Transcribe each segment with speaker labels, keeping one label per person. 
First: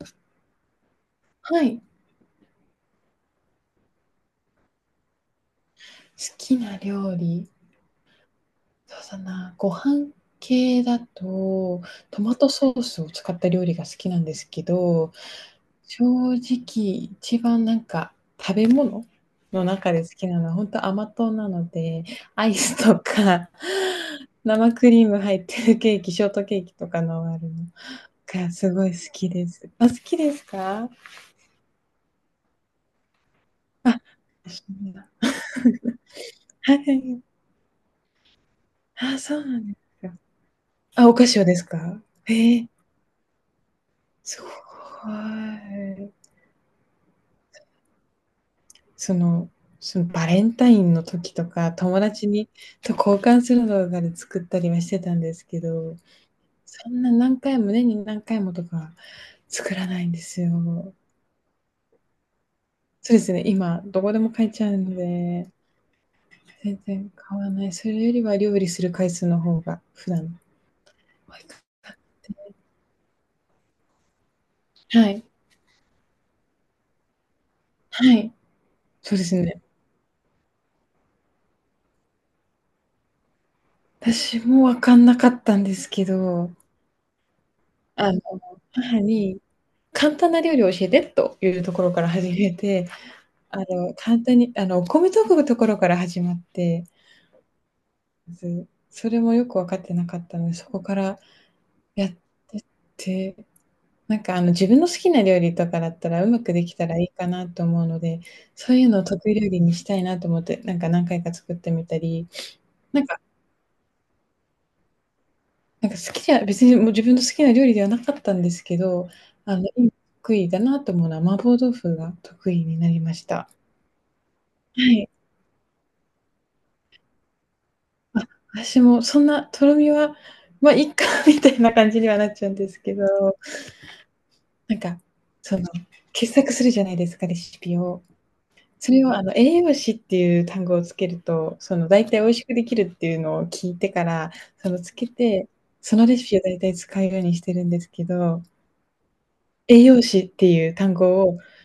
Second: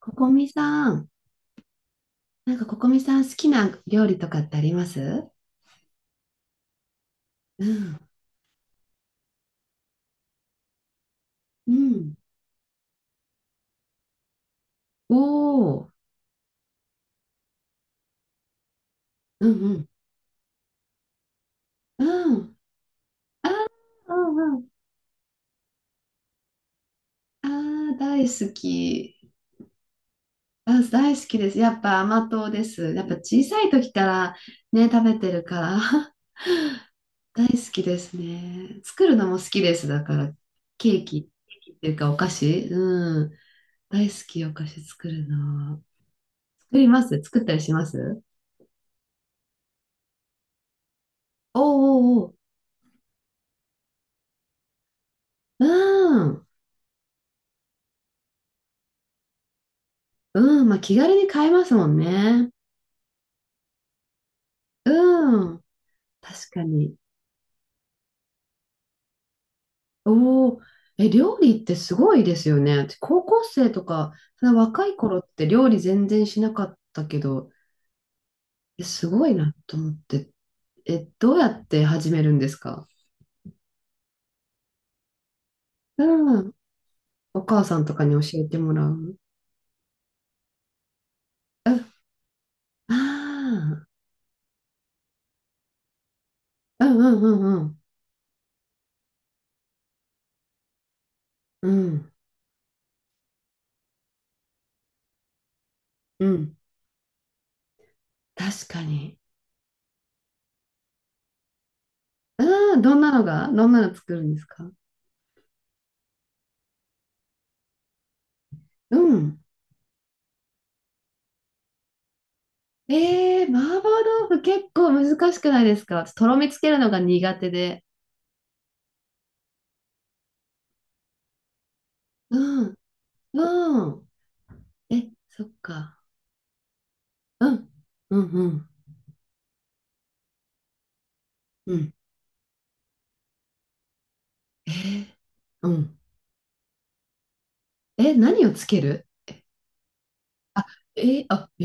Speaker 1: ここみさん、
Speaker 2: はい。好
Speaker 1: なんかここみさん好きな料理とかってあります？
Speaker 2: きな料理、
Speaker 1: うん、
Speaker 2: そうだな、ご飯系だ
Speaker 1: う
Speaker 2: と、
Speaker 1: ん。
Speaker 2: トマトソースを使った料理が好きなんですけど、
Speaker 1: おお、
Speaker 2: 正直一番なんか食べ物
Speaker 1: う
Speaker 2: の
Speaker 1: ん
Speaker 2: 中で好きなのはほんと甘党なの
Speaker 1: う
Speaker 2: で、
Speaker 1: ん、う
Speaker 2: アイ
Speaker 1: ん。
Speaker 2: スと
Speaker 1: あ
Speaker 2: か
Speaker 1: ー、う んうん。
Speaker 2: 生クリーム入ってるケーキ、ショートケーキとかのあ
Speaker 1: あ
Speaker 2: るの
Speaker 1: あ大
Speaker 2: が
Speaker 1: 好
Speaker 2: すごい好
Speaker 1: き。
Speaker 2: きです。あ、好きです
Speaker 1: あ、
Speaker 2: か？
Speaker 1: 大好きです。やっぱ甘党です。やっぱ小さい時
Speaker 2: あ、
Speaker 1: から
Speaker 2: そう
Speaker 1: ね、
Speaker 2: なん
Speaker 1: 食
Speaker 2: だ。
Speaker 1: べてるから
Speaker 2: はい。
Speaker 1: 大好きですね。作る
Speaker 2: あ、
Speaker 1: のも
Speaker 2: そ
Speaker 1: 好
Speaker 2: うな
Speaker 1: き
Speaker 2: んで
Speaker 1: です。だ
Speaker 2: す
Speaker 1: か
Speaker 2: か。
Speaker 1: ら、ケー
Speaker 2: あ、お菓
Speaker 1: キ、
Speaker 2: 子をで
Speaker 1: ケー
Speaker 2: す
Speaker 1: キっていう
Speaker 2: か？
Speaker 1: かお菓子、
Speaker 2: へえ。
Speaker 1: うん。大好
Speaker 2: す
Speaker 1: き、
Speaker 2: ご
Speaker 1: お菓子作
Speaker 2: い。
Speaker 1: るの。作ったりします。
Speaker 2: その、そのバレンタインの時とか、友
Speaker 1: お
Speaker 2: 達
Speaker 1: ーおー、
Speaker 2: にと交換する動画で作ったりはしてたんですけ
Speaker 1: う
Speaker 2: ど、
Speaker 1: ん。
Speaker 2: そんな何回も、年に何回もとか作らないんです
Speaker 1: うん。まあ、
Speaker 2: よ。
Speaker 1: 気軽に買えますもんね。
Speaker 2: そうですね、今どこでも買えちゃうの
Speaker 1: う
Speaker 2: で、
Speaker 1: ん。確か
Speaker 2: 全
Speaker 1: に。
Speaker 2: 然買わない。それよりは料理する回数の方が普段
Speaker 1: おお。え、
Speaker 2: 多
Speaker 1: 料
Speaker 2: いか
Speaker 1: 理ってすごいですよね。私高校生とか、その若い
Speaker 2: な。は
Speaker 1: 頃
Speaker 2: い。
Speaker 1: って料理全然しなかったけど、
Speaker 2: はい。
Speaker 1: え、す
Speaker 2: そうで
Speaker 1: ごい
Speaker 2: す
Speaker 1: な
Speaker 2: ね。
Speaker 1: と思って。え、どうやって始めるんですか？
Speaker 2: 私もわかんなかったんですけ
Speaker 1: う
Speaker 2: ど、
Speaker 1: ん。お母さんとかに
Speaker 2: あの、
Speaker 1: 教えてもら
Speaker 2: 母
Speaker 1: う。
Speaker 2: に簡単な料理を教えてという
Speaker 1: う
Speaker 2: とこ
Speaker 1: ん。
Speaker 2: ろから始めて、
Speaker 1: あ
Speaker 2: 簡単に、お米研ぐところから始まって、
Speaker 1: あ。うんうんうん
Speaker 2: ずそれもよく分かってなかったので、そこから
Speaker 1: うん。う
Speaker 2: やっ
Speaker 1: ん。
Speaker 2: てって、自分の好きな料理とかだったら、
Speaker 1: う
Speaker 2: うまく
Speaker 1: ん。
Speaker 2: できたらいいかなと思うので、
Speaker 1: 確
Speaker 2: そう
Speaker 1: か
Speaker 2: いうのを
Speaker 1: に。
Speaker 2: 得意料理にしたいなと思って、なんか何回か作ってみたり、
Speaker 1: うん。どん
Speaker 2: なん
Speaker 1: な
Speaker 2: か
Speaker 1: のが、どんなの作るんですか？
Speaker 2: なんか好きじゃ別にもう自分の好きな料理ではなかったんですけ
Speaker 1: う
Speaker 2: ど、
Speaker 1: ん。
Speaker 2: あの、得意だなと思うのは麻婆豆腐が得意になりまし
Speaker 1: ええ
Speaker 2: た。
Speaker 1: ー、麻婆豆腐結
Speaker 2: は
Speaker 1: 構
Speaker 2: い。
Speaker 1: 難しくないですか？私とろみつけるのが苦手で。
Speaker 2: あ、私もそんなとろみは、まあ、いっかみたいな感じにはなっちゃうん
Speaker 1: う
Speaker 2: で
Speaker 1: ん、
Speaker 2: すけど、
Speaker 1: うん。
Speaker 2: なんか、
Speaker 1: え、そっ
Speaker 2: その、
Speaker 1: か。
Speaker 2: 傑作するじゃないですか、レ
Speaker 1: う
Speaker 2: シ
Speaker 1: ん、
Speaker 2: ピを。
Speaker 1: うん、うん、
Speaker 2: それを栄養士っていう単語をつけると、
Speaker 1: う
Speaker 2: その
Speaker 1: ん。
Speaker 2: 大体美味しくできるっていうのを聞いてから、そ
Speaker 1: え
Speaker 2: のつ
Speaker 1: ー、
Speaker 2: けて、
Speaker 1: う
Speaker 2: そ
Speaker 1: ん。
Speaker 2: のレシピを大体使うようにしてるんですけ
Speaker 1: え、
Speaker 2: ど、
Speaker 1: 何をつける？
Speaker 2: 栄養士って
Speaker 1: あ、
Speaker 2: いう単語を、
Speaker 1: あ、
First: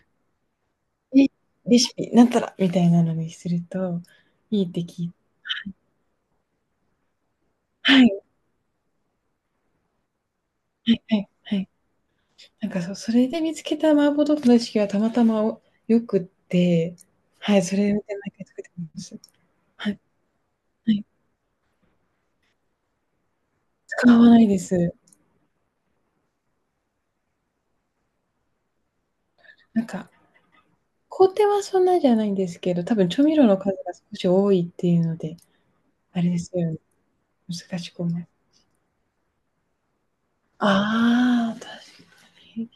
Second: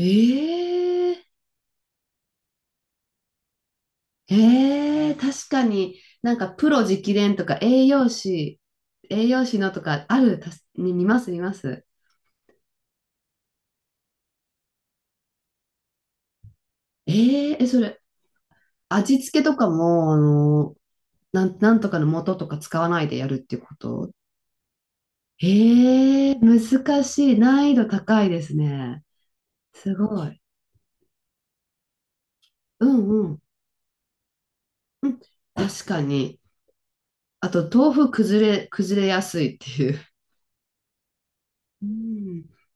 Speaker 2: え、レシピなんたらみたいなのにすると、いいって聞き
Speaker 1: 確かになんかプロ直伝とか栄
Speaker 2: は
Speaker 1: 養
Speaker 2: い、
Speaker 1: 士、栄養士のとかある、たす
Speaker 2: は
Speaker 1: に
Speaker 2: い
Speaker 1: 見
Speaker 2: は
Speaker 1: ま
Speaker 2: い
Speaker 1: す、見ま
Speaker 2: はい。
Speaker 1: す。
Speaker 2: なんかそう、それで見つけた麻婆豆腐の意識はたまたまお良くって、はい、
Speaker 1: え、
Speaker 2: そ
Speaker 1: そ
Speaker 2: れで
Speaker 1: れ、
Speaker 2: 毎回作ってま
Speaker 1: 味
Speaker 2: す。
Speaker 1: 付けとか
Speaker 2: はい、
Speaker 1: も、
Speaker 2: はい、
Speaker 1: なんとかの素とか使わないでやるっていうこと？
Speaker 2: 使わないです。
Speaker 1: ええ難しい。難易度高いですね。
Speaker 2: なん
Speaker 1: す
Speaker 2: か、
Speaker 1: ごい。
Speaker 2: 工程はそんなじゃないんですけ
Speaker 1: う
Speaker 2: ど、多
Speaker 1: ん
Speaker 2: 分調
Speaker 1: う
Speaker 2: 味
Speaker 1: ん。
Speaker 2: 料の数が少し多いっていう
Speaker 1: う
Speaker 2: の
Speaker 1: ん、
Speaker 2: で、
Speaker 1: 確か
Speaker 2: あれで
Speaker 1: に。
Speaker 2: すよね、
Speaker 1: あと、
Speaker 2: 難し
Speaker 1: 豆
Speaker 2: く
Speaker 1: 腐
Speaker 2: 思い
Speaker 1: 崩れやすいっていう。
Speaker 2: ああ、確か
Speaker 1: うん。
Speaker 2: に、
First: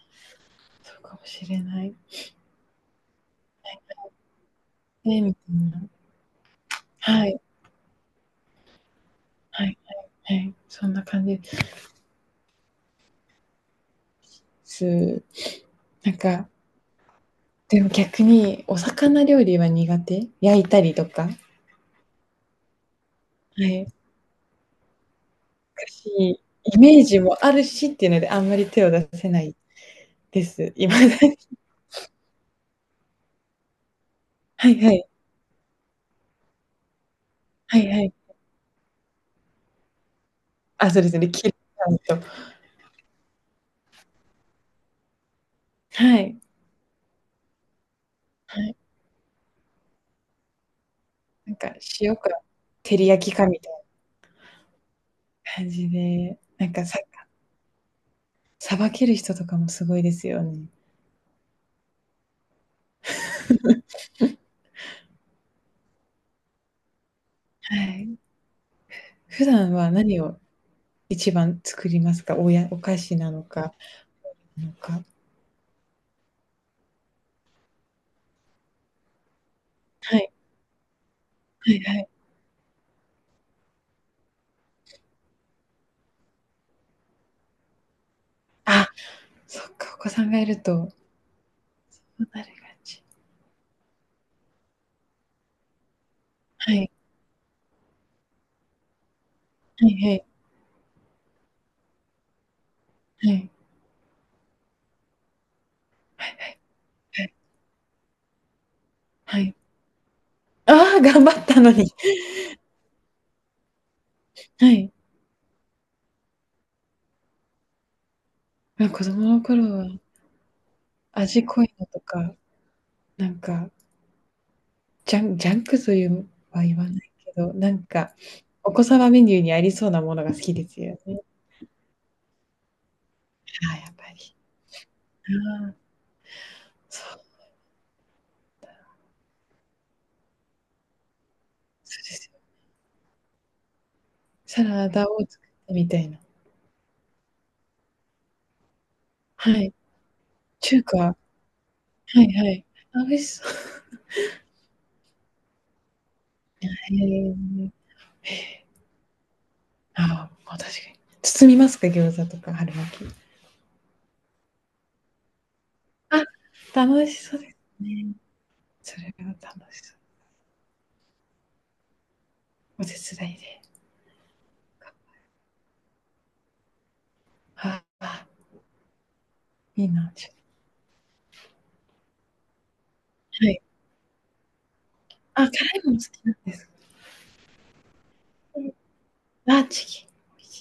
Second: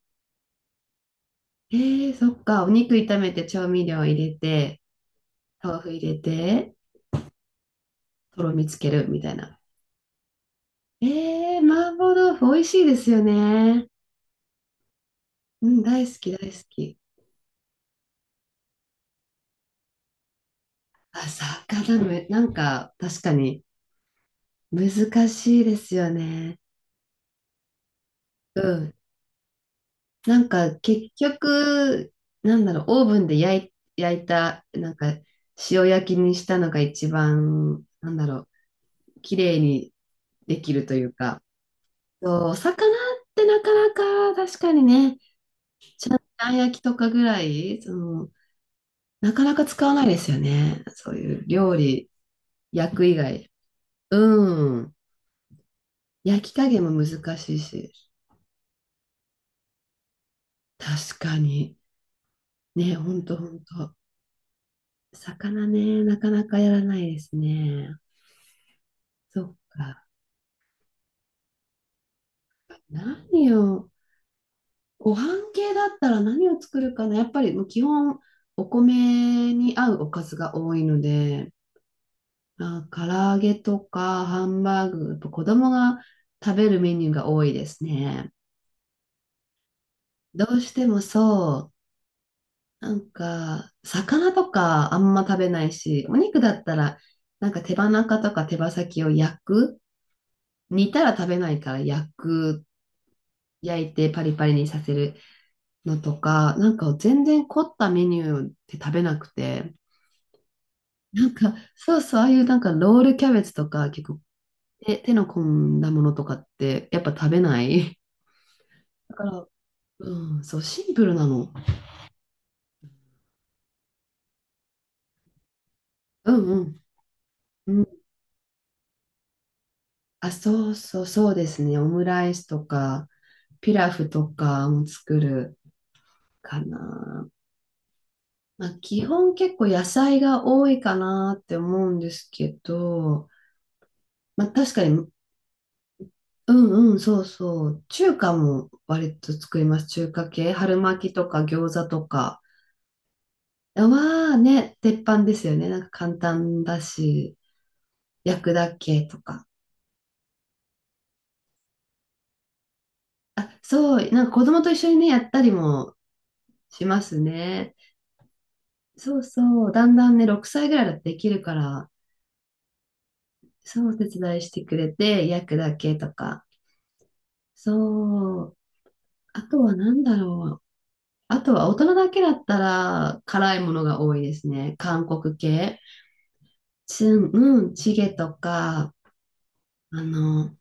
Speaker 2: そうかもしれない。
Speaker 1: ええそっか。お肉炒めて調味料入れて、
Speaker 2: ね、みたい
Speaker 1: 豆
Speaker 2: な。
Speaker 1: 腐入れて、
Speaker 2: はい、
Speaker 1: とろみつけるみたいな。
Speaker 2: はい、はい、そんな感じで
Speaker 1: ええ麻婆豆腐美味しいですよね。
Speaker 2: す。
Speaker 1: うん、大
Speaker 2: な
Speaker 1: 好
Speaker 2: ん
Speaker 1: き
Speaker 2: か、
Speaker 1: 大好き。
Speaker 2: でも逆にお魚料理は苦手。焼いたりと
Speaker 1: あ、
Speaker 2: か。
Speaker 1: 魚め、なんか確かに
Speaker 2: はい。
Speaker 1: 難しいですよ
Speaker 2: し
Speaker 1: ね。
Speaker 2: イメージもあるしっていうので、あんま
Speaker 1: う
Speaker 2: り手を
Speaker 1: ん。
Speaker 2: 出せない
Speaker 1: な
Speaker 2: で
Speaker 1: ん
Speaker 2: す。
Speaker 1: か
Speaker 2: 今だ
Speaker 1: 結
Speaker 2: に。
Speaker 1: 局、なんだろう、オーブンで焼い、焼い た、
Speaker 2: はい
Speaker 1: な
Speaker 2: は
Speaker 1: んか
Speaker 2: い。
Speaker 1: 塩焼きにしたのが一
Speaker 2: は
Speaker 1: 番、
Speaker 2: いは
Speaker 1: な
Speaker 2: い。
Speaker 1: んだろう、綺麗にできる
Speaker 2: あ、
Speaker 1: と
Speaker 2: そう
Speaker 1: い
Speaker 2: で
Speaker 1: う
Speaker 2: すね、
Speaker 1: か、
Speaker 2: 切り感と。
Speaker 1: そうお魚ってなかなか確かにね、
Speaker 2: はい。
Speaker 1: あん焼きとかぐらい、その、
Speaker 2: はい。
Speaker 1: なかなか使わないですよね。そういう
Speaker 2: なんか
Speaker 1: 料理、
Speaker 2: 塩か
Speaker 1: 焼
Speaker 2: 照
Speaker 1: く
Speaker 2: り
Speaker 1: 以
Speaker 2: 焼きか
Speaker 1: 外。
Speaker 2: みたいな
Speaker 1: うん。
Speaker 2: 感じで、
Speaker 1: 焼き
Speaker 2: な
Speaker 1: 加
Speaker 2: ん
Speaker 1: 減
Speaker 2: か
Speaker 1: も
Speaker 2: さ
Speaker 1: 難しいし。
Speaker 2: 捌ける人とかもすごいですよね。
Speaker 1: 確かに。ね、ほんとほんと。魚ね、なかなかやらないです
Speaker 2: は
Speaker 1: ね。
Speaker 2: い。
Speaker 1: そ
Speaker 2: 普
Speaker 1: っ
Speaker 2: 段は
Speaker 1: か。
Speaker 2: 何を一番作りますか？おやお菓子
Speaker 1: 何
Speaker 2: なのか、
Speaker 1: よ、
Speaker 2: なのか
Speaker 1: ご飯系だったら何を作るかな。やっぱりもう基本、お米に合うお
Speaker 2: は
Speaker 1: か
Speaker 2: い。
Speaker 1: ずが多いので、
Speaker 2: はいはい。
Speaker 1: あ、唐揚げとかハンバーグ、やっぱ子供が食べるメニューが多いですね。
Speaker 2: あ、そっか、お子さんが
Speaker 1: ど
Speaker 2: い
Speaker 1: う
Speaker 2: る
Speaker 1: して
Speaker 2: と、そ
Speaker 1: もそ
Speaker 2: うなる感
Speaker 1: う、な
Speaker 2: じ。
Speaker 1: んか、魚とかあんま食べないし、お肉だったら、なんか手羽中とか手羽先を焼く、
Speaker 2: はいはい。
Speaker 1: 煮たら食べないから焼く、
Speaker 2: はい。
Speaker 1: 焼いてパリパリにさせるのと
Speaker 2: はい
Speaker 1: か、なんか
Speaker 2: は
Speaker 1: 全
Speaker 2: い。
Speaker 1: 然凝ったメニューって食べなく
Speaker 2: はい。
Speaker 1: て、
Speaker 2: ああ、頑
Speaker 1: な
Speaker 2: 張
Speaker 1: ん
Speaker 2: っ
Speaker 1: か
Speaker 2: たのに。
Speaker 1: そうそう、ああいうなんかロールキャベツとか結構
Speaker 2: はい。
Speaker 1: 手の込んだものとかってやっぱ食べない。
Speaker 2: ま、子
Speaker 1: だ
Speaker 2: 供
Speaker 1: か
Speaker 2: の
Speaker 1: ら、
Speaker 2: 頃は
Speaker 1: うん、そう、シンプルな
Speaker 2: 味
Speaker 1: の。
Speaker 2: 濃いのとか、なんか、ジャンジャンクという
Speaker 1: うんう
Speaker 2: は言
Speaker 1: ん。
Speaker 2: わないけど、
Speaker 1: うん、
Speaker 2: お子様メニューにありそうなもの
Speaker 1: あ、
Speaker 2: が好きで
Speaker 1: そう
Speaker 2: すよ
Speaker 1: そう、
Speaker 2: ね。
Speaker 1: そうですね。オムライスとか、ピ
Speaker 2: ああ、や
Speaker 1: ラ
Speaker 2: っ
Speaker 1: フ
Speaker 2: ぱ
Speaker 1: と
Speaker 2: り。
Speaker 1: かも作る
Speaker 2: ああ、
Speaker 1: か
Speaker 2: そう、
Speaker 1: な。まあ、基本結構野菜が多いかなって思う
Speaker 2: そ
Speaker 1: ん
Speaker 2: う
Speaker 1: で
Speaker 2: で
Speaker 1: す
Speaker 2: すよ。
Speaker 1: けど、まあ、
Speaker 2: サ
Speaker 1: 確か
Speaker 2: ラダ
Speaker 1: に。
Speaker 2: を作ってみたいな。
Speaker 1: うんうん、そうそう。中華も割と
Speaker 2: は
Speaker 1: 作り
Speaker 2: い。
Speaker 1: ます。中華系。春
Speaker 2: 中華、
Speaker 1: 巻き
Speaker 2: は
Speaker 1: とか餃子と
Speaker 2: い
Speaker 1: か。
Speaker 2: はい。あ、美味しそう。
Speaker 1: はね、鉄板ですよね。なんか簡単だし、
Speaker 2: へ
Speaker 1: 焼く
Speaker 2: え。
Speaker 1: だけとか。
Speaker 2: ああ、ま、確かに。包みますか？餃子とか春巻き。
Speaker 1: あ、そう、なんか子供と一緒にね、やったりも
Speaker 2: あ、
Speaker 1: しま
Speaker 2: 楽
Speaker 1: す
Speaker 2: しそうで
Speaker 1: ね。
Speaker 2: すね。それ
Speaker 1: そう
Speaker 2: は楽
Speaker 1: そう。
Speaker 2: し
Speaker 1: だんだんね、6歳ぐらいだとできるから、
Speaker 2: お手伝いで。
Speaker 1: そう、お手伝いしてくれて、焼くだけとか。
Speaker 2: ああ、
Speaker 1: そう。あとは
Speaker 2: いい
Speaker 1: 何
Speaker 2: な。
Speaker 1: だろう。あとは大人だけだったら
Speaker 2: は
Speaker 1: 辛い
Speaker 2: い。
Speaker 1: ものが多いですね。韓国
Speaker 2: あ、辛
Speaker 1: 系。
Speaker 2: いもの好きなんですか。
Speaker 1: うん、チゲとか、
Speaker 2: あ、チ
Speaker 1: あ
Speaker 2: キン。
Speaker 1: の、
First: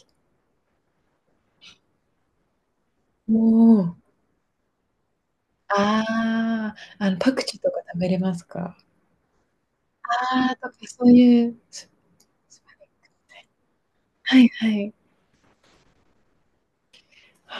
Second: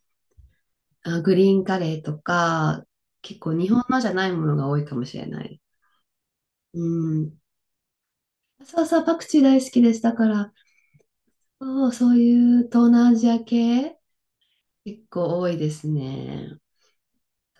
Speaker 1: あ、グリーンカレーとか、
Speaker 2: お
Speaker 1: 結構日本
Speaker 2: お。
Speaker 1: のじゃないものが多いかもしれない。
Speaker 2: ああ、
Speaker 1: う
Speaker 2: パ
Speaker 1: ん。
Speaker 2: クチーとか食べれますか？
Speaker 1: そうそう、パクチー大好きです。だか
Speaker 2: あ
Speaker 1: ら、
Speaker 2: あ、とかそういう、
Speaker 1: そ
Speaker 2: す
Speaker 1: うそういう
Speaker 2: す
Speaker 1: 東南アジア系、
Speaker 2: はいはい。
Speaker 1: 結構多いですね。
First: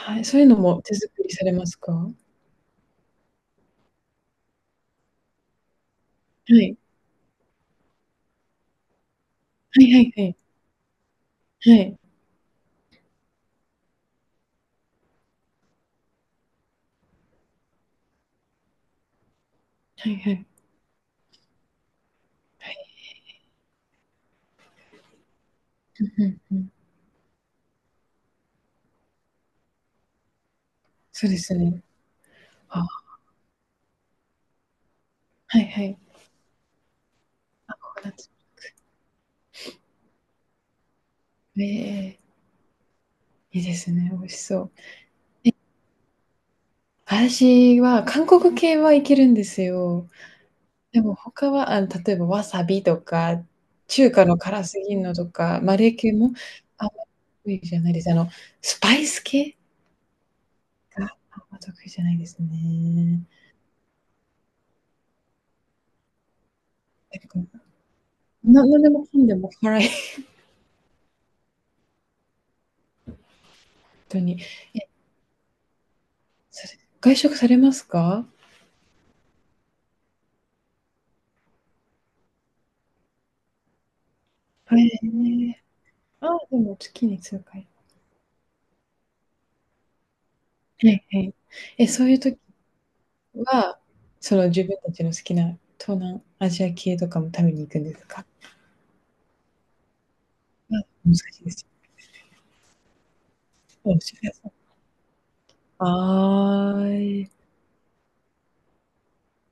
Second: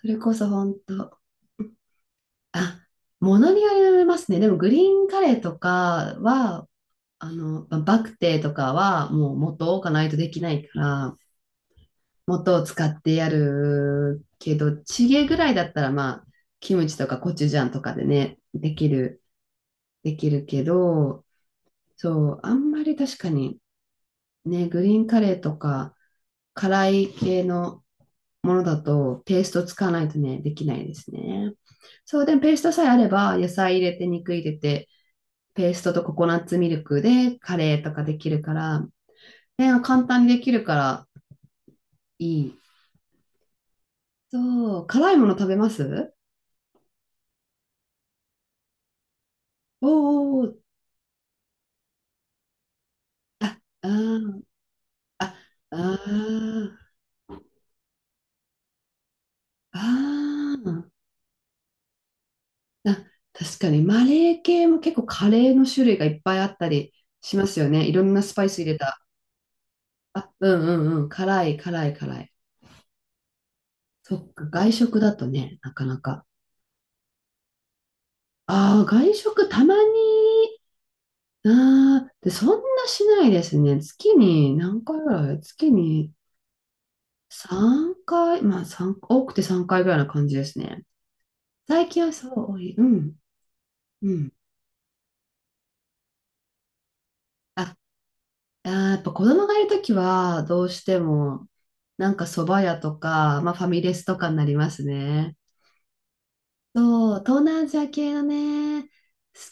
Speaker 1: それ
Speaker 2: い、
Speaker 1: こ
Speaker 2: そういう
Speaker 1: そ
Speaker 2: の
Speaker 1: 本
Speaker 2: も手
Speaker 1: 当。
Speaker 2: 作りされますか？は
Speaker 1: あ、ものによりますね。でもグリーンカレーとかは、
Speaker 2: い。
Speaker 1: ババクテーとかはもう元を
Speaker 2: は
Speaker 1: 置か
Speaker 2: いは
Speaker 1: ない
Speaker 2: い
Speaker 1: と
Speaker 2: は
Speaker 1: で
Speaker 2: い。
Speaker 1: きないから、
Speaker 2: はい。
Speaker 1: 元を使ってやるけど、チゲぐらいだったらまあ、キムチとかコチュジャンとかでね、できる、
Speaker 2: は
Speaker 1: で
Speaker 2: い
Speaker 1: き
Speaker 2: は
Speaker 1: る
Speaker 2: い。
Speaker 1: けど、そう、あんまり確かにね、グリーンカレーとか
Speaker 2: うんうんうん。
Speaker 1: 辛い系のものだとペースト使わないとね、できないです
Speaker 2: そうで
Speaker 1: ね。
Speaker 2: すね。
Speaker 1: そう、でもペーストさ
Speaker 2: あ、
Speaker 1: えあれば、野菜入れて、肉入れて、
Speaker 2: はい
Speaker 1: ペー
Speaker 2: は
Speaker 1: スト
Speaker 2: い。
Speaker 1: とココナッツミルクでカレーと
Speaker 2: ココ
Speaker 1: か
Speaker 2: ナッ
Speaker 1: でき
Speaker 2: ツ。
Speaker 1: るから、ね、簡単にできるから
Speaker 2: ええええ。
Speaker 1: いい。
Speaker 2: いいですね、美味しそう。
Speaker 1: そう、辛いもの食べます？
Speaker 2: 私は韓国系はいけるんです
Speaker 1: おー
Speaker 2: よ。
Speaker 1: おーおー、
Speaker 2: でも他は、例えばわさびとか、中華の
Speaker 1: あ
Speaker 2: 辛すぎんの
Speaker 1: あ、
Speaker 2: とか、
Speaker 1: あ、
Speaker 2: マレー
Speaker 1: あ
Speaker 2: 系もあん
Speaker 1: あ、
Speaker 2: まり得意じゃないです。スパイス系
Speaker 1: ああ、
Speaker 2: があんま得意じゃないです
Speaker 1: な、
Speaker 2: ね。
Speaker 1: 確かにマレー系も結構カレーの種類がいっぱいあったり
Speaker 2: な
Speaker 1: し
Speaker 2: ん
Speaker 1: ま
Speaker 2: か、
Speaker 1: すよね。いろんなスパイス
Speaker 2: な
Speaker 1: 入れ
Speaker 2: なんで
Speaker 1: た。
Speaker 2: もかんでも辛いほん
Speaker 1: あ、うんうんうん。辛い、辛い、辛い。そ
Speaker 2: と
Speaker 1: っ
Speaker 2: に。
Speaker 1: か、外
Speaker 2: え、
Speaker 1: 食だとね、なかなか。
Speaker 2: それ、外食されますか？
Speaker 1: ああ、外食たまに。ああ、で、そんなしないですね。月に
Speaker 2: へ
Speaker 1: 何回ぐらい？
Speaker 2: え。
Speaker 1: 月に
Speaker 2: ああ、でも月に数回。
Speaker 1: 3回、まあ多くて3回ぐらいな感じですね。
Speaker 2: はいはい。
Speaker 1: 最
Speaker 2: え、
Speaker 1: 近
Speaker 2: そう
Speaker 1: は
Speaker 2: いう
Speaker 1: そ
Speaker 2: 時
Speaker 1: う、多い。うん、
Speaker 2: は、
Speaker 1: うん。
Speaker 2: その自分たちの好きな東南アジア系とかも食べに行くんですか？
Speaker 1: あー、やっぱ子供がいるときは、どう
Speaker 2: あ、
Speaker 1: して
Speaker 2: 難しい
Speaker 1: も、
Speaker 2: です。
Speaker 1: なんか蕎麦屋とか、まあファミ
Speaker 2: お
Speaker 1: レ
Speaker 2: も
Speaker 1: ス
Speaker 2: し
Speaker 1: とか
Speaker 2: ろい
Speaker 1: になりますね。
Speaker 2: ああ、
Speaker 1: そう、
Speaker 2: え
Speaker 1: 東
Speaker 2: え。
Speaker 1: 南アジア系のね、好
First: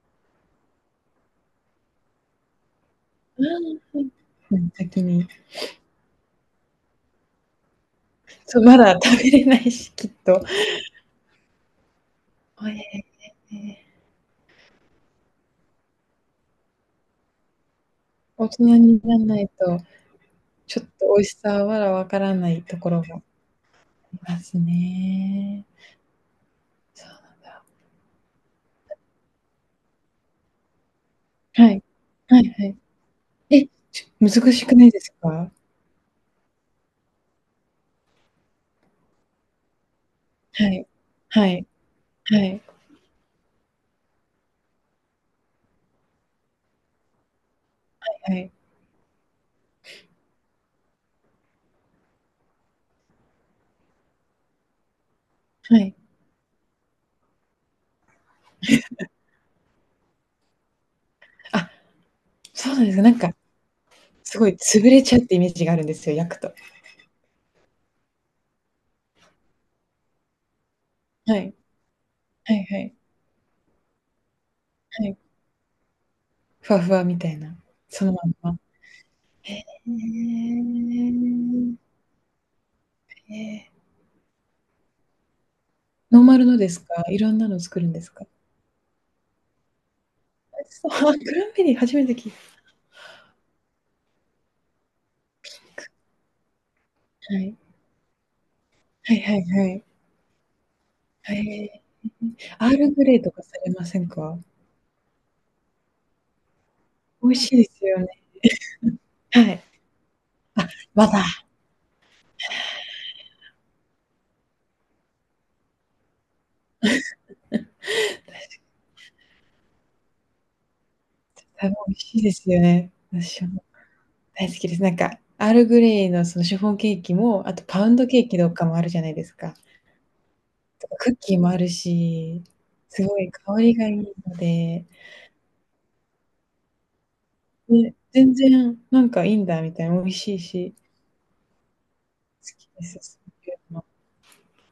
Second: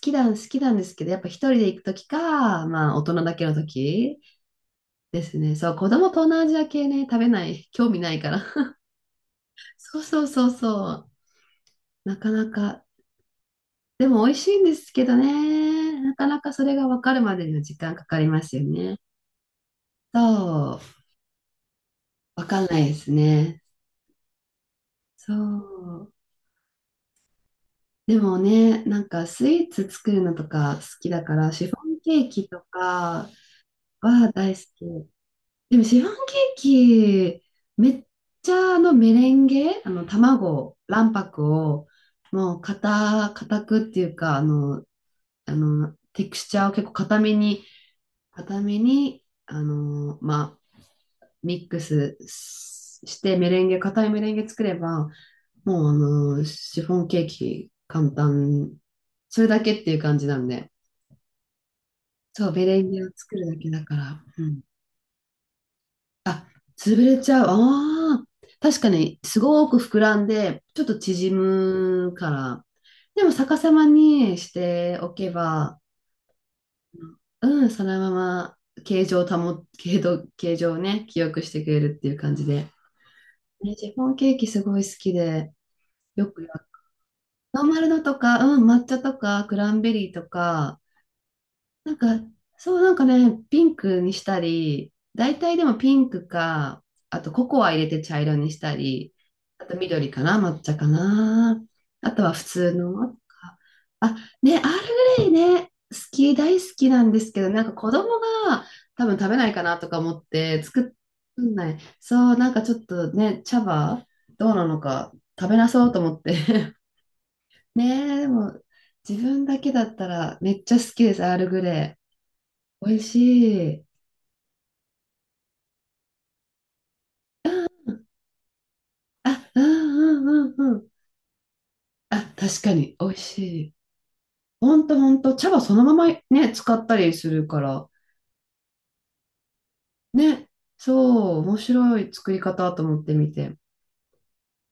Speaker 1: きなん、好きなんですけど、やっぱ一人で行くときか、まあ大人だ
Speaker 2: う
Speaker 1: けのと
Speaker 2: ん、うん。
Speaker 1: き
Speaker 2: うん、先
Speaker 1: で
Speaker 2: に。
Speaker 1: すね。そう、子供東南アジア系ね、食べない、興味ないから。
Speaker 2: そう、まだ食べれな いし、
Speaker 1: そう
Speaker 2: きっ
Speaker 1: そう
Speaker 2: と。
Speaker 1: そうそう、なかな
Speaker 2: おえ
Speaker 1: か、
Speaker 2: え。ええ
Speaker 1: でも美味しいんですけどね、なかなかそれが分かるまでには時間かかりま
Speaker 2: 大
Speaker 1: すよ
Speaker 2: 人
Speaker 1: ね。
Speaker 2: になんないと、ち
Speaker 1: そ
Speaker 2: ょっ
Speaker 1: う、
Speaker 2: と美味しさはまだわから
Speaker 1: 分
Speaker 2: な
Speaker 1: か
Speaker 2: い
Speaker 1: ん
Speaker 2: と
Speaker 1: ない
Speaker 2: こ
Speaker 1: で
Speaker 2: ろ
Speaker 1: す
Speaker 2: も
Speaker 1: ね。
Speaker 2: あります
Speaker 1: そ
Speaker 2: ね。
Speaker 1: う。
Speaker 2: そうなんだ。
Speaker 1: でもね、なんかスイーツ作るのとか好きだから、シ
Speaker 2: は
Speaker 1: フォ
Speaker 2: い。
Speaker 1: ンケー
Speaker 2: はい
Speaker 1: キと
Speaker 2: はい。
Speaker 1: か
Speaker 2: え、ちょ難
Speaker 1: は大好
Speaker 2: しく
Speaker 1: き。
Speaker 2: ないですか？
Speaker 1: でもシフォンケーキ、めっちゃメレンゲ、
Speaker 2: は
Speaker 1: 卵、
Speaker 2: い。
Speaker 1: 卵
Speaker 2: は
Speaker 1: 白
Speaker 2: い。
Speaker 1: を
Speaker 2: は
Speaker 1: もう
Speaker 2: い。
Speaker 1: 固くっていうか、テクスチャーを結構固めに、
Speaker 2: はい。
Speaker 1: 固めに、まあ、ミックスししてメレンゲ、固いメレンゲ作れば、
Speaker 2: は
Speaker 1: もう
Speaker 2: い。
Speaker 1: シフォンケーキ簡単。それだけっていう感じなんで。
Speaker 2: あ、
Speaker 1: そう、メ
Speaker 2: そう
Speaker 1: レ
Speaker 2: なん
Speaker 1: ン
Speaker 2: です
Speaker 1: ゲ
Speaker 2: か。
Speaker 1: を作るだけだから。
Speaker 2: す
Speaker 1: う
Speaker 2: ごい
Speaker 1: ん。
Speaker 2: 潰れちゃうってイメージがあるんですよ、焼く
Speaker 1: あ、
Speaker 2: と。
Speaker 1: 潰れちゃう。ああ。確かに、すごく膨らんで、ちょっと縮
Speaker 2: はい。
Speaker 1: むか
Speaker 2: は
Speaker 1: ら。
Speaker 2: いはい。
Speaker 1: でも逆さまにして
Speaker 2: は
Speaker 1: お
Speaker 2: い。
Speaker 1: けば、
Speaker 2: ふわふわみたいな。
Speaker 1: うん、その
Speaker 2: そ
Speaker 1: ま
Speaker 2: のまん
Speaker 1: ま
Speaker 2: ま。
Speaker 1: 形状を
Speaker 2: へ
Speaker 1: 保、
Speaker 2: え。
Speaker 1: 形状、形状をね、記憶してくれるっていう感じで。
Speaker 2: ええ。
Speaker 1: ね、シフォンケーキすごい好きで、
Speaker 2: ノー
Speaker 1: よ
Speaker 2: マ
Speaker 1: く
Speaker 2: ル
Speaker 1: や
Speaker 2: の
Speaker 1: る
Speaker 2: ですか？いろんなの
Speaker 1: ノーマ
Speaker 2: 作
Speaker 1: ル
Speaker 2: るんで
Speaker 1: の
Speaker 2: す
Speaker 1: と
Speaker 2: か？
Speaker 1: か、うん、抹茶とか、クランベリーと
Speaker 2: 美味し
Speaker 1: か、
Speaker 2: そう。あクランベリー
Speaker 1: な
Speaker 2: 初
Speaker 1: ん
Speaker 2: め
Speaker 1: か、
Speaker 2: て聞いた
Speaker 1: そう、なんかね、ピンクにしたり、大体でも
Speaker 2: く。
Speaker 1: ピンクか、あと
Speaker 2: は
Speaker 1: コ
Speaker 2: い。
Speaker 1: コア入れて茶色にした
Speaker 2: は
Speaker 1: り、
Speaker 2: いはいは
Speaker 1: あと
Speaker 2: い。
Speaker 1: 緑かな、抹茶か
Speaker 2: は
Speaker 1: な。
Speaker 2: え。
Speaker 1: あとは普
Speaker 2: ア
Speaker 1: 通
Speaker 2: ールグレ
Speaker 1: の。
Speaker 2: イとかされません
Speaker 1: あ、
Speaker 2: か？
Speaker 1: ね、アールグレイね、大好きなんで
Speaker 2: 美
Speaker 1: す
Speaker 2: 味
Speaker 1: けど、
Speaker 2: しい
Speaker 1: な
Speaker 2: で
Speaker 1: んか
Speaker 2: す
Speaker 1: 子
Speaker 2: よ
Speaker 1: 供
Speaker 2: ね。
Speaker 1: が多分食べ
Speaker 2: は
Speaker 1: ないか
Speaker 2: い。
Speaker 1: なとか思って作
Speaker 2: バター、
Speaker 1: んない。そう、なんかちょっとね、茶葉どうなのか食べなそうと思って。ねえ、でも自分だけだったらめっちゃ好きです、アールグ
Speaker 2: 多分美
Speaker 1: レ
Speaker 2: 味しいですよ
Speaker 1: イ。
Speaker 2: ね。
Speaker 1: 美味
Speaker 2: 私も
Speaker 1: しい。
Speaker 2: 大好きです。なんか、アールグレイのそのシフォンケーキも、あとパウンドケーキとかもあるじゃないです
Speaker 1: あ、
Speaker 2: か。
Speaker 1: うんうんうんう
Speaker 2: と
Speaker 1: ん。
Speaker 2: かクッキーもある
Speaker 1: あ、
Speaker 2: し、
Speaker 1: 確かに、
Speaker 2: す
Speaker 1: 美味
Speaker 2: ごい
Speaker 1: し
Speaker 2: 香
Speaker 1: い。
Speaker 2: りがいいの
Speaker 1: ほ
Speaker 2: で、
Speaker 1: んとほんと、茶葉そのままね、使ったりするから、
Speaker 2: で全然なんかいいんだみたいな、美味しい
Speaker 1: ね、
Speaker 2: し。
Speaker 1: そう、面白い作り
Speaker 2: き
Speaker 1: 方と
Speaker 2: で
Speaker 1: 思って
Speaker 2: す。そ
Speaker 1: み
Speaker 2: うい
Speaker 1: て。
Speaker 2: うの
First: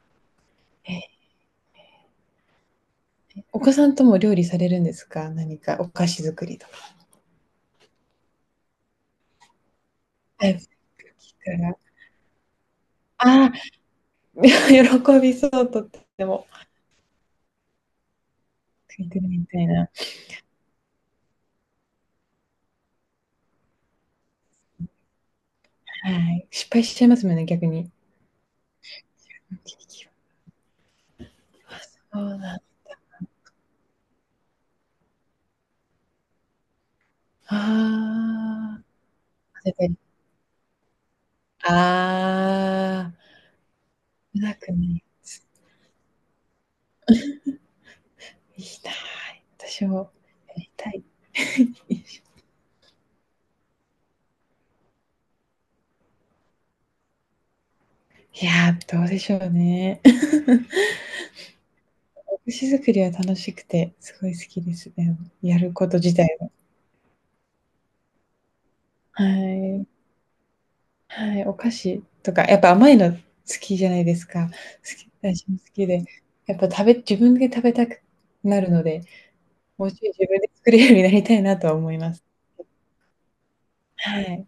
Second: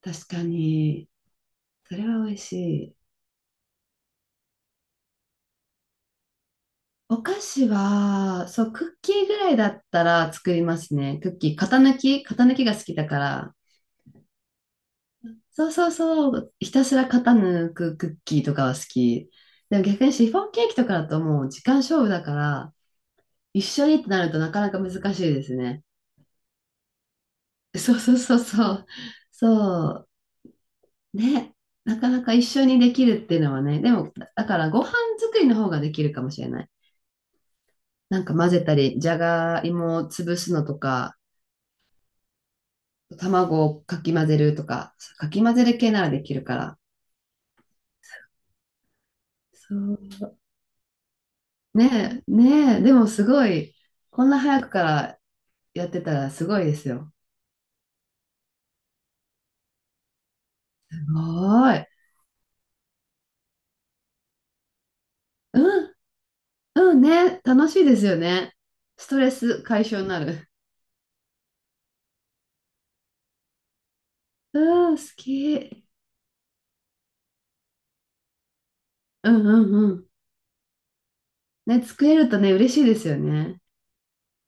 Speaker 1: 確か
Speaker 2: えー
Speaker 1: に、それは美味しい。
Speaker 2: お子さんとも料理されるんですか何かお菓子作りとか。
Speaker 1: お菓子は、そう、クッキーぐらいだったら
Speaker 2: は
Speaker 1: 作
Speaker 2: い。聞
Speaker 1: り
Speaker 2: く
Speaker 1: ますね。クッキ
Speaker 2: か
Speaker 1: ー、
Speaker 2: ら
Speaker 1: 型抜きが好きだか
Speaker 2: ああ、
Speaker 1: ら。
Speaker 2: 喜びそ
Speaker 1: そ
Speaker 2: う、
Speaker 1: う
Speaker 2: と
Speaker 1: そ
Speaker 2: っ
Speaker 1: う
Speaker 2: て
Speaker 1: そ
Speaker 2: も。
Speaker 1: う、ひたすら型抜くクッキーとかは好
Speaker 2: 作ってる
Speaker 1: き。
Speaker 2: みたい
Speaker 1: でも
Speaker 2: な。
Speaker 1: 逆にシフォンケーキとかだともう時間勝負だから、一緒にってなるとなかなか難しいですね。
Speaker 2: はい。失敗しちゃいますもんね、逆に。
Speaker 1: そうそうそうそう。そ う。ね。
Speaker 2: あ
Speaker 1: なかなか
Speaker 2: そう
Speaker 1: 一
Speaker 2: だ。
Speaker 1: 緒にできるっていうのはね。でも、だからご飯作りの方ができるかもしれない。なんか混ぜた
Speaker 2: ああ。
Speaker 1: り、じゃが
Speaker 2: 混
Speaker 1: い
Speaker 2: ぜたり
Speaker 1: もを潰すのとか、
Speaker 2: ああ。
Speaker 1: 卵をかき混ぜ
Speaker 2: うま
Speaker 1: ると
Speaker 2: くな
Speaker 1: か、
Speaker 2: いや
Speaker 1: か
Speaker 2: つ。
Speaker 1: き混ぜる系ならできるから。
Speaker 2: いいな。
Speaker 1: そ
Speaker 2: 私
Speaker 1: う。
Speaker 2: もやりたい。い
Speaker 1: ねえ、ねえ。でもすごい、こんな早くからやってたらすごいですよ。
Speaker 2: やー、どうでしょうね。
Speaker 1: すごい。
Speaker 2: 寿司作りは楽しくて、すごい好きですね。やる
Speaker 1: う
Speaker 2: こ
Speaker 1: ん、
Speaker 2: と自体は。
Speaker 1: うんね。楽しいですよね。スト
Speaker 2: は
Speaker 1: レス解消
Speaker 2: い。
Speaker 1: になる。
Speaker 2: はい、お菓子とか、やっぱ甘いの好きじゃないですか。好
Speaker 1: うん、好
Speaker 2: き私も好
Speaker 1: き。
Speaker 2: きで、やっぱ食べ自分で食べたくなるので、
Speaker 1: うんうん
Speaker 2: もう
Speaker 1: う
Speaker 2: ち
Speaker 1: ん。
Speaker 2: ょい自分で作れるようになりたいなとは
Speaker 1: ね、
Speaker 2: 思い
Speaker 1: 作
Speaker 2: ま
Speaker 1: れ
Speaker 2: す。
Speaker 1: るとね、嬉しいですよね。
Speaker 2: はい。